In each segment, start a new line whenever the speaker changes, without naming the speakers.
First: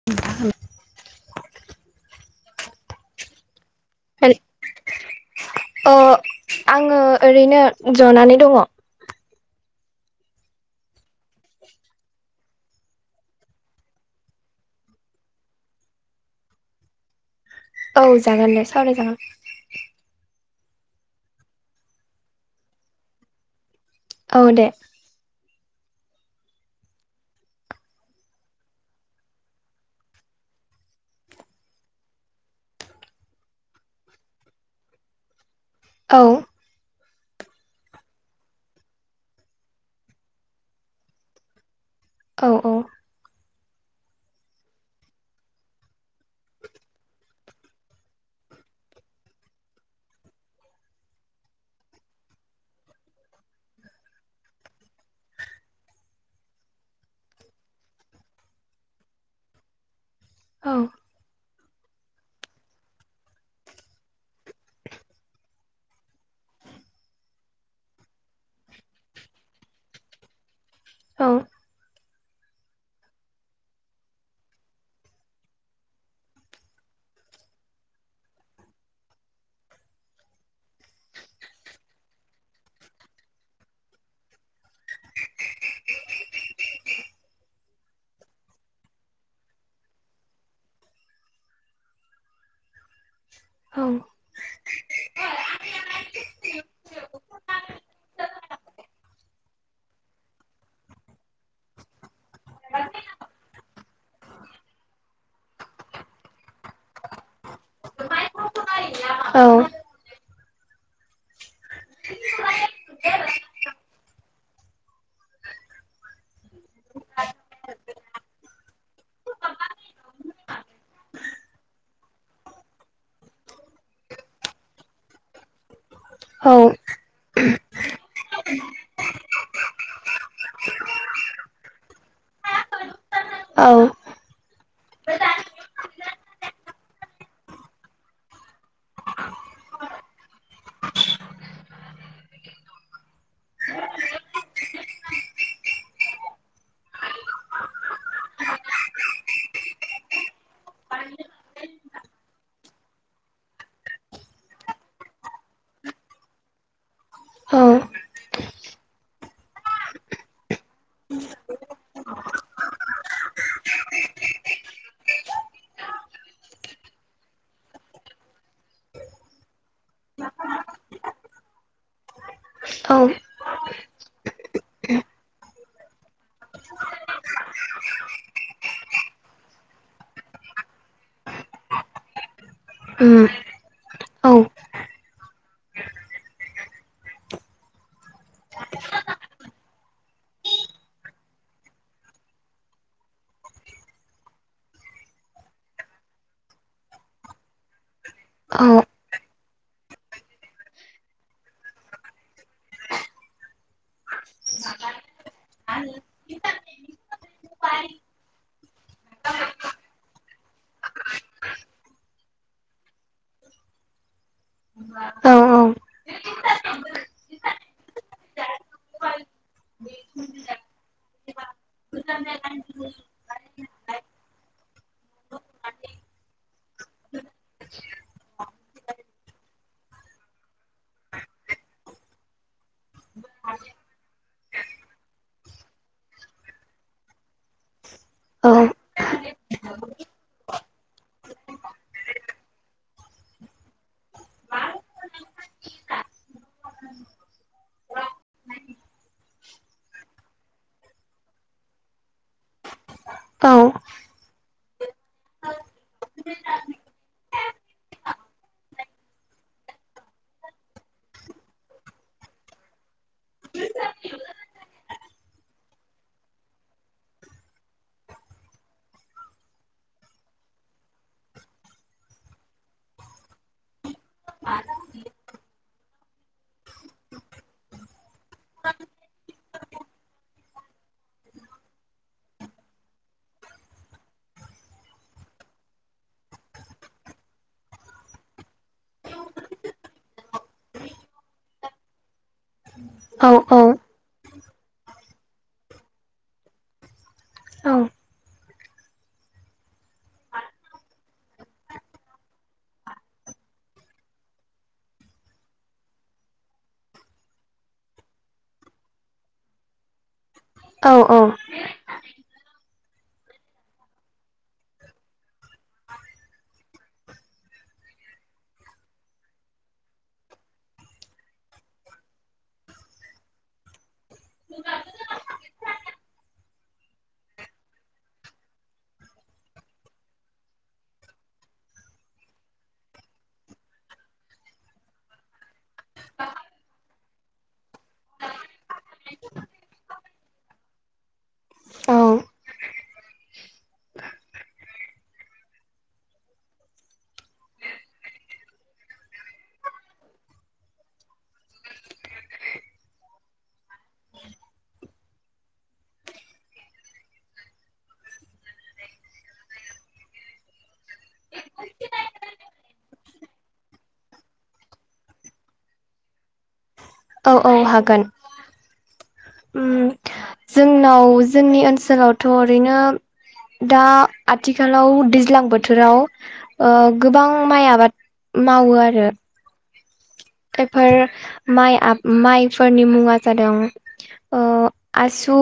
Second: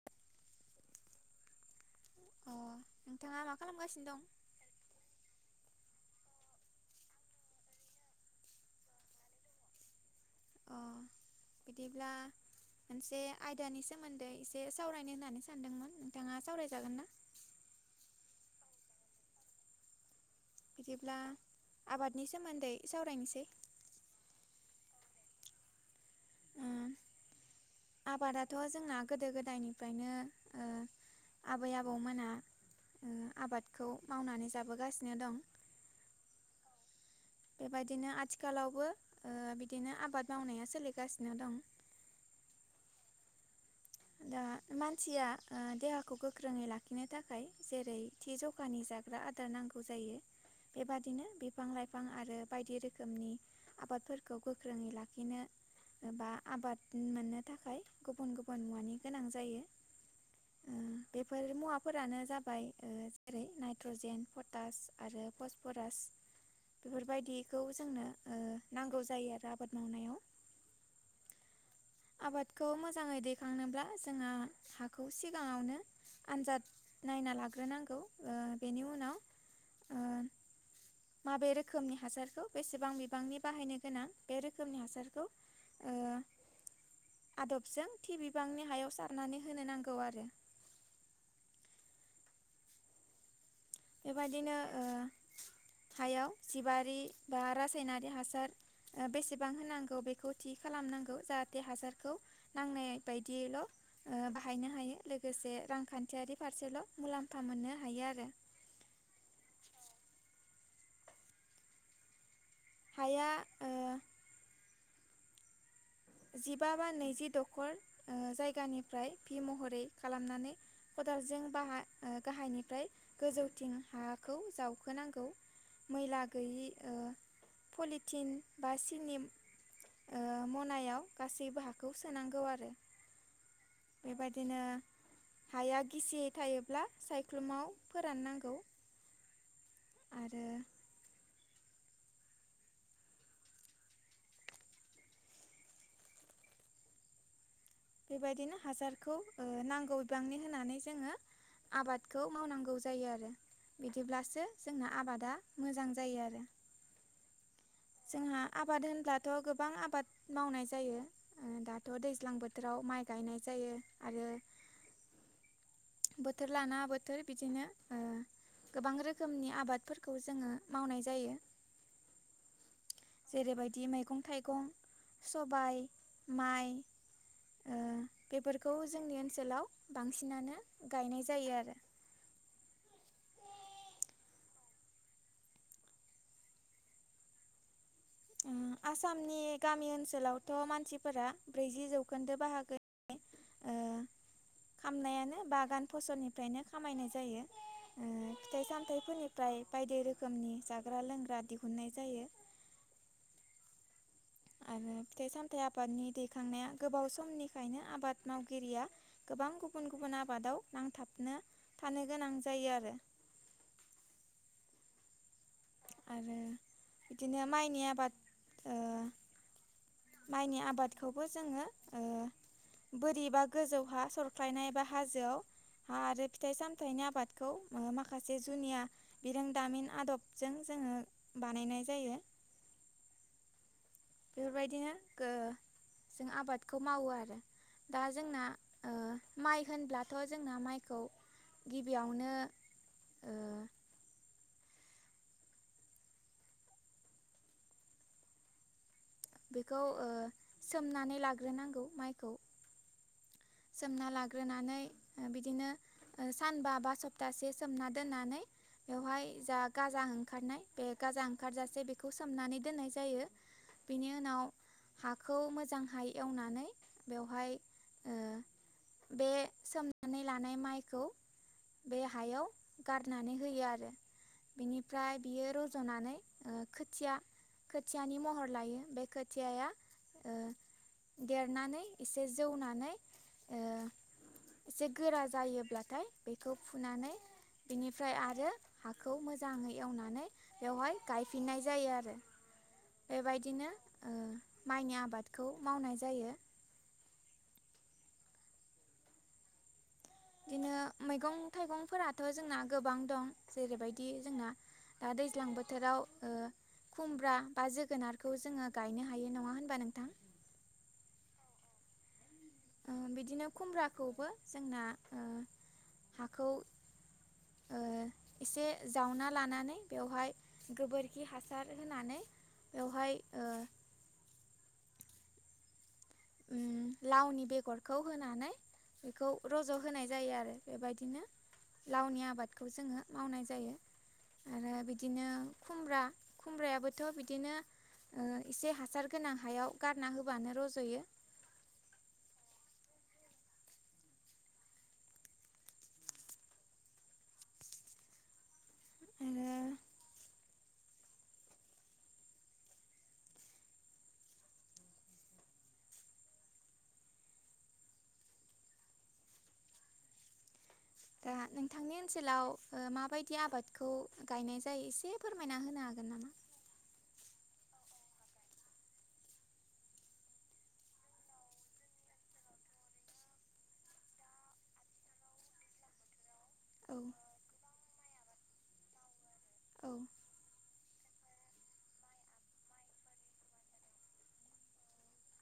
[unintelligible]
अ नोंथाङा मा खालामगासिनो दं?
अ आङो ओरैनो जनानै दङ।
अ बिदिब्ला मोनसे आयदानि सोमोन्दै एसे सावरायनो होननानै सानदोंमोन नोंथाङा सावरायजागोन ना?
औ जागोन दे सावराय जागोन।
बिदिब्ला आबादनि सोमोन्दै सावरायनोसै।
औ दे।
उम आबादाथ जोंना गोदो गोदायनिफ्रायनो ओ आबै आबौमोना ओ आबादखौ मावनानै जाबोगासिनो दं।
औ
बेबायदिनो आथिखालावबो ओ बिदिनो आबाद मावनाया सोलिगासिनो दं।
औ औ
दा मानसिया ओ देहाखौ गोख्रोङै लाखिनो थाखाय जेरै थि जखानि जाग्रा आदार नांगौ जायो। बेबादिनो बिफां लाइफां आरो बायदि रोखोमनि आबादफोरखौ गोख्रोङै लाखिनो बा आबाद मोननो थाखाय गुबुन गु बुन मुवानि गोनां जायो
औ
बेफोर मुवा फोरानो जाबाय जेरै नाइट्रजेन पटास आरो फसफरास। बेफोरबायदिखौ जोंनो ओ नांगौ जायो आरो आबाद मावनायाव।
औ
आबादखौ मोजाङै दैखांनोब्ला जोंङो हाखौ सिगाङावनो आनजाद नायना लाग्रोनांगौ ओ बेनि उनाव ओ माबे रोखोमनि हासारखौ बेसेबां बिबांनि बाहायनो गोनां बे रोखोमनि हासारखौ ओ आदबजों थि बिबांनि हायाव सारनानै होनो नांगौ आरो।
औ
बेबादिनो ओ हायाव जिबारि बा रासायनारि हासार ओ बेसेबां होनांगौ बेखौ थि खालामनांगौ जाहाथे हासारखौ नांनाय बायदियैल' ओ बाहायनो हायो लोगोसे रांखान्थियारि फारसेल' मुलाम्फा मोननो हायो आरो।
[inaudible] औ
हाया ओ जिबा बा नैजि दखर ओ जायगानिफ्राय भि महरै खालामनानै खदालजों बाहा ओ गाहायनिफ्राय गोजौथिं हाखौ जावखोनांगौ। मैला
औ
गैयि ओ पलिथिन बा सिनिम ओ मनायाव गासैबो हाखौ सोनांगौ आरो। बेबायदिनो हाया गिसियै थायोब्ला सायख्लुमाव फोराननांगौ। आरो बेबायदिनो हासारखौ ओ नांगौ बिबांनि होनानै जोङो आबादखौ मावनांगौ जायो आरो बिदिब्लासो जोंना आबादा मोजां जायो आरो
औ
जोंहा आबाद होनब्लाथ' गोबां आबाद मावनाय जायो। ओ दाथ' दैज्लां बोथोराव माइ गायनाय जायो आरो बोथोर लाना बोथोर बिदिनो ओ गोबां रोखोमनि आबादफोरखौ जोङो मावनाय जायो
औ
जेरैबायदि मैगं थाइगं सबाय माइ ओ बेफोरखौ जोंनि ओनसोलाव बांसिनानो गायनाय जायो आरो
उम औ
ओ आसामनि गामि ओनसोलावथ' मानसिफोरा ब्रैजि जौखोन्दो बाहागो ओ खामनायानो बागान फसलनिफ्रायनो खामायनाय जायो ओ
औ
फिथाइ सामथायाइफोरनि फ्राय बायदि रोखोमनि जाग्रा लोंग्रा दिहुननाय जायो आरो फिथाइ सामथाइ आबादनि दैखांनाया गोबाव समनिखायनो आबाद मावगिरिया गोबां गुबुन गुबुन आबादाव नांथाबनो थानो गोनां जायो आरो
औ औ
आरो बिदिनो माइनि आबाद ओ माइनि आबादखौबो जोङो ओ बोरिबा गोजौ हा सरख्लायनाय एबा हाजोआव हा आरो फिथाइ सामथाइनि आबादखौ ओ माखासे जुनिया बिरोंदामिन आदबजों जोङो बानायनाय जायो
[inaudible]
बेफोरबायदिनो गो जों आबादखौ मावो आरो दा जोंना
औ
ओ माइ होनब्लाथ' जोंना माइखौ गिबियावनो ओ बेखौ सोमनानै लाग्रोनांगौ माइखौ
औ
सोमना लाग्रोनानै बिदिनो सानबा बा सप्तासे सोमना दोननानै बेवहाय जा गाजा ओंखारनाय बे गाजा ओंखारजासे बेखौ सोमनानै दोननाय जायो बेनि उनाव हाखौ मोजांहाय एवनानै बेवहाय ओ बे सोमनानै लानाय माइखौ बे हायाव गारनानै होयो आरो बिनिफ्राय बियो रजनानै ओ खोथिया खोथियानि महर लायो बे खोथिया ओ देरनानै एसे जौनानै ओ एसे गोरा जायोब्लाथाय बेखौ फुनानै बेनिफ्राय आरो हाखौ मोजाङै एवनानै बेवहाय गायफिननाय जायो आरो
[inaudible]
बेबायदिनो ओ माइनि आबादखौ मावनाय जायो बिदिनो मैगं थाइगंफोराथ जोंना गोबां दं जेरैबायदि जोंना दा दैज्लां बोथोराव ओ खुमब्रा बा जोगोनारखौ जोङो गायनो हायो नङा होनबा नोंथां
औ औ
ओ बिदिनो खुमब्राखौबो जोंना ओ हाखौ ओ एसे जावना लानानै बेवहाय गोबोरखि हासार होनानै बेवहाय ओ उम लावनि बेगरखौ होनानै बेखौ रज' होनाय जायो आरो बेबायदिनो लावनि आबादखौ जोङो मावनाय जायो आरो बिदिनो खुमब्रा खुमब्रायाबोथ बिदिनो ओ इसे हासार गोनां हायाव गारना होबानो रज'यो
औ
आरो दा नोंथांनि ओनसोलाव ओ माबायदि आबादखौ गायनाय जायो एसे फोरमायना होनो हागोन नामा?
औ औ हागोन। उम जोंनाव जोंनि ओनसोलावथ' ओरैनो दा आथिखालाव दैज्लां बोथोराव ओ
औ
गोबां माइ आबाद मावो आरो
औ
बेफोर माइ आब माइफोरनि मुंआ जादों ओ आसु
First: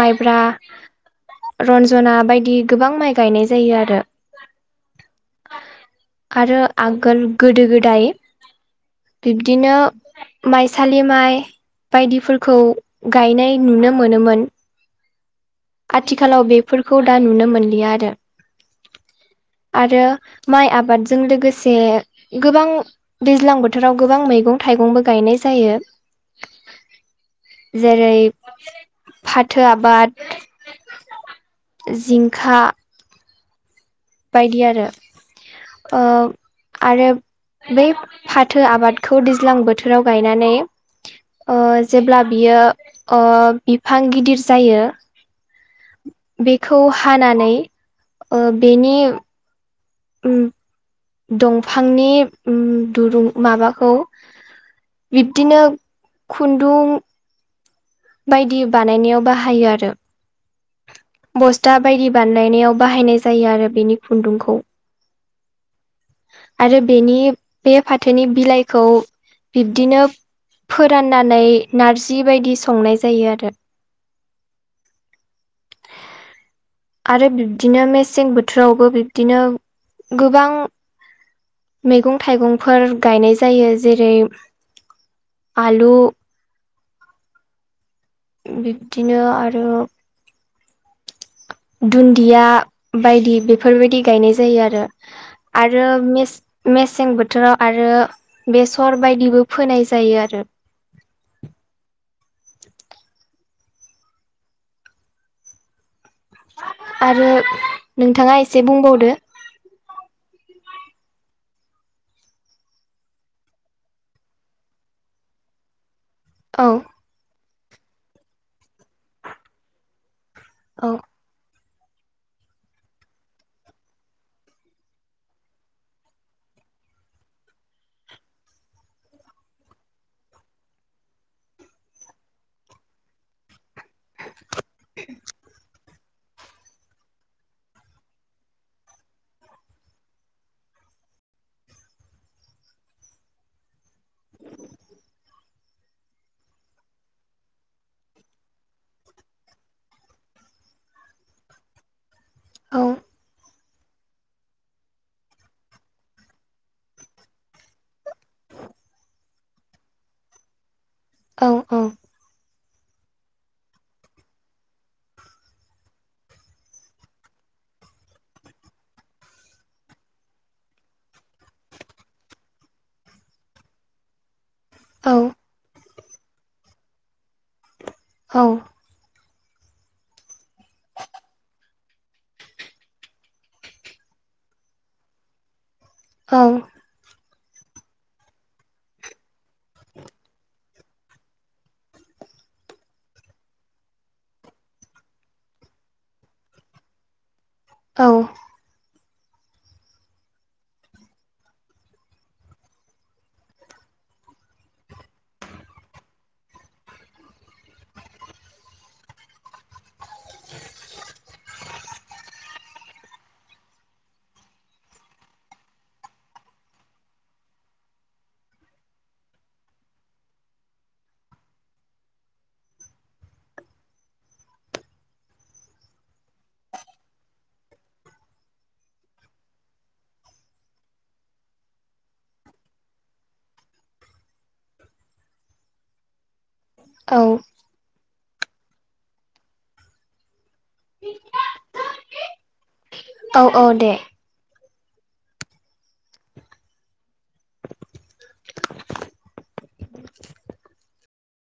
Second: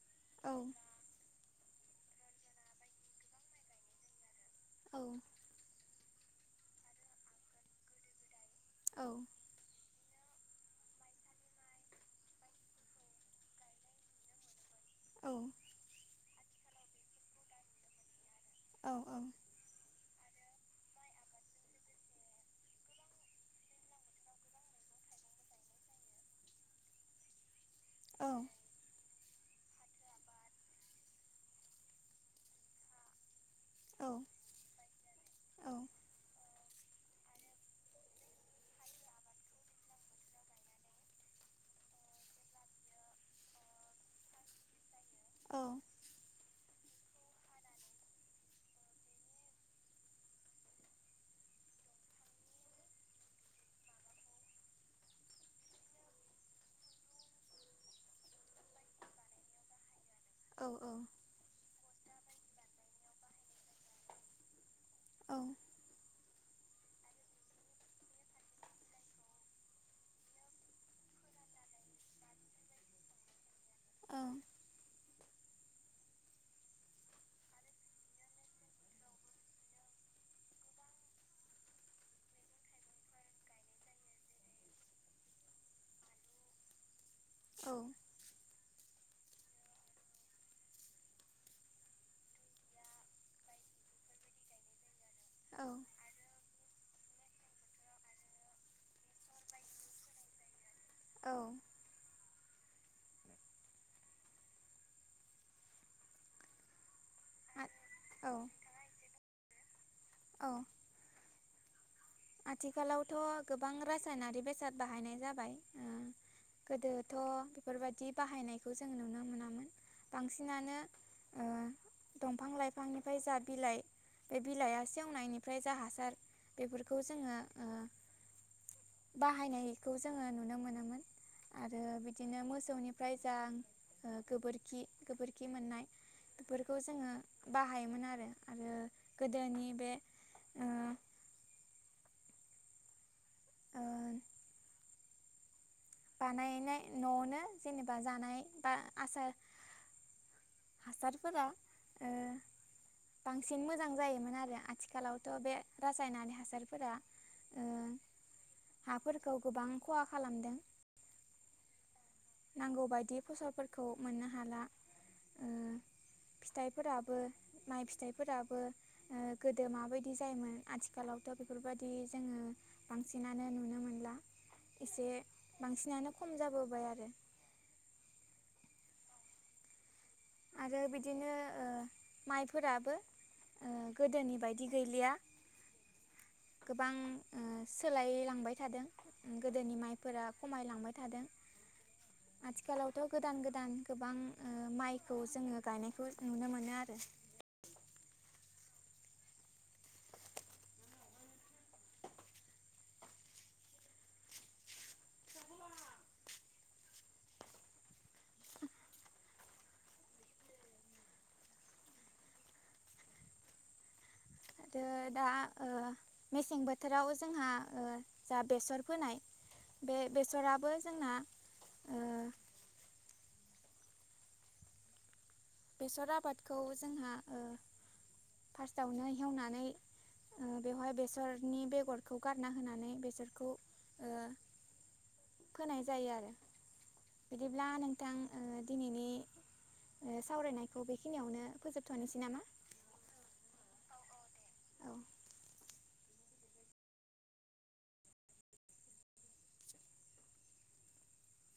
माइब्रा
औ
रन्जना बायदि गोबां माइ गायनाय जायो आरो
औ
आरो आगोल गोदो गोदाय
औ
[unintelligible] बिदिनो माइसालि माइ बायदिफोरखौ गायनाय नुनो मोनोमोन
औ
आथिखालाव बेफोरखौ दा नुनो मोनलिया आरो
औ औ
आरो माइ आबादजों लोगोसे गोबां दैज्लां बोथोराव गोबां मैगं थाइगंबो गायनाय जायो जेरै फाथो आबाद जिंखा बायदि आरो ओ आरो बै फाथो आबादखौ दैज्लां बोथोराव गायनानै ओ जेब्ला बियो ओ बिफां गिदिर जायो
औ
बेखौ हानानै ओ बेनि उम दंफांनि उम दुरुं माबाखौ बिब्दिनो खुन्दुं बायदि बानायनायाव बाहायो आरो
औ औ
बस्था बायदि बानायनायाव बाहायनाय जायो आरो बेनि खुन्दुंखौ
औ
आरो बेनि बे फाथोनि बिलाइखौ बिब्दिनो फोराननानै नारजि बायदि संनाय जायो आरो
औ
आरो बिब्दिनो मेसें बोथोरावबो बिब्दिनो गोबां मैगं थाइगंफोर गायनाय जायो जेरै आलु
औ
बिब्दिनो आरो दुन्दिया बायदि बेफोरबायदि गायनाय जायो आरो आरो मेसे मेसें बोथोराव आरो बेसर बायदिबो फोनाय जायो आरो।
औ
आरो नोंथाङा एसे बुंबावदो
औ आथिखालावथ' गोबां रासायनारि बेसाद बाहायनाय जाबाय ओ
औ
गोदो थ' बेफोरबायदि बाहायनायखौ जों नुनो मोनामोन बांसिनानो
औ
ओ दंफां लाइफांनिफ्राय जा बिलाइ बे बिलाइआ सेवनायनिफ्रायसो जा हासार बेफोरखौ जोङो ओ बाहायनायखौ जोङो नुनो मोनोमोन। आरो बिदिनो मोसौनिफ्राय जा ओ गोबोरखि गोबोरखि मोननाय बेफोरखौ जोङो बाहायोमोन आरो, आरो गोदोनि बे ओ ओ बानायनाय न'आवनो जेनेबा जानाय बा आसार हासारफोरा ओ
औ
बांसिन मोजां जायोमोन आरो आथिखालावथ' बे रासायनारि हासारफोरा ओ हाफोरखौ गोबां खहा खालामदों
औ औ
नांगौ बायदि फसलफोरखौ मोननो हाला ओम फिथाइफोराबो माइ फिथाइफोराबो ओ गोदो माबायदि जायोमोन आथिखालावथ' बेफोरबायदि जोङो बांसिनानो नुनो मोनला एसे
औ
बांसिनानो खम जाबोबाय आरो।
औ
आरो बिदिनो ओ माइफोराबो ओ गोदोनि बायदि गैलिया
ओं
गोबां ओ सोलायलांबाय थादों ओ गोदोनि माइफोरा खमायलांबाय थादों। आथिखालावथ' गोदान गोदान गोबां ओ माइ खौ जोङो गायनायखौ नुनो मोनो आरो
औ
[unintelligible] आरो दा ओ मेसें बोथोराव जोंहा ओ जा बेसर फोनाय बे बेसराबो जोंना ओ बेसर आबादखौ जोंहा ओ फार्स्टआवनो हेवनानै ओ बेवहाय बेसरनि बेगरखौ गारना होनानै बेसरखौ ओ फोनाय जायो आरो।
औ
बिदिब्ला नोंथां ओ दिनैनि ओ सावरायनाय बेखौ बेखिनियावनो फोजोबथ'नोसै नामा
औ औ दे
औ।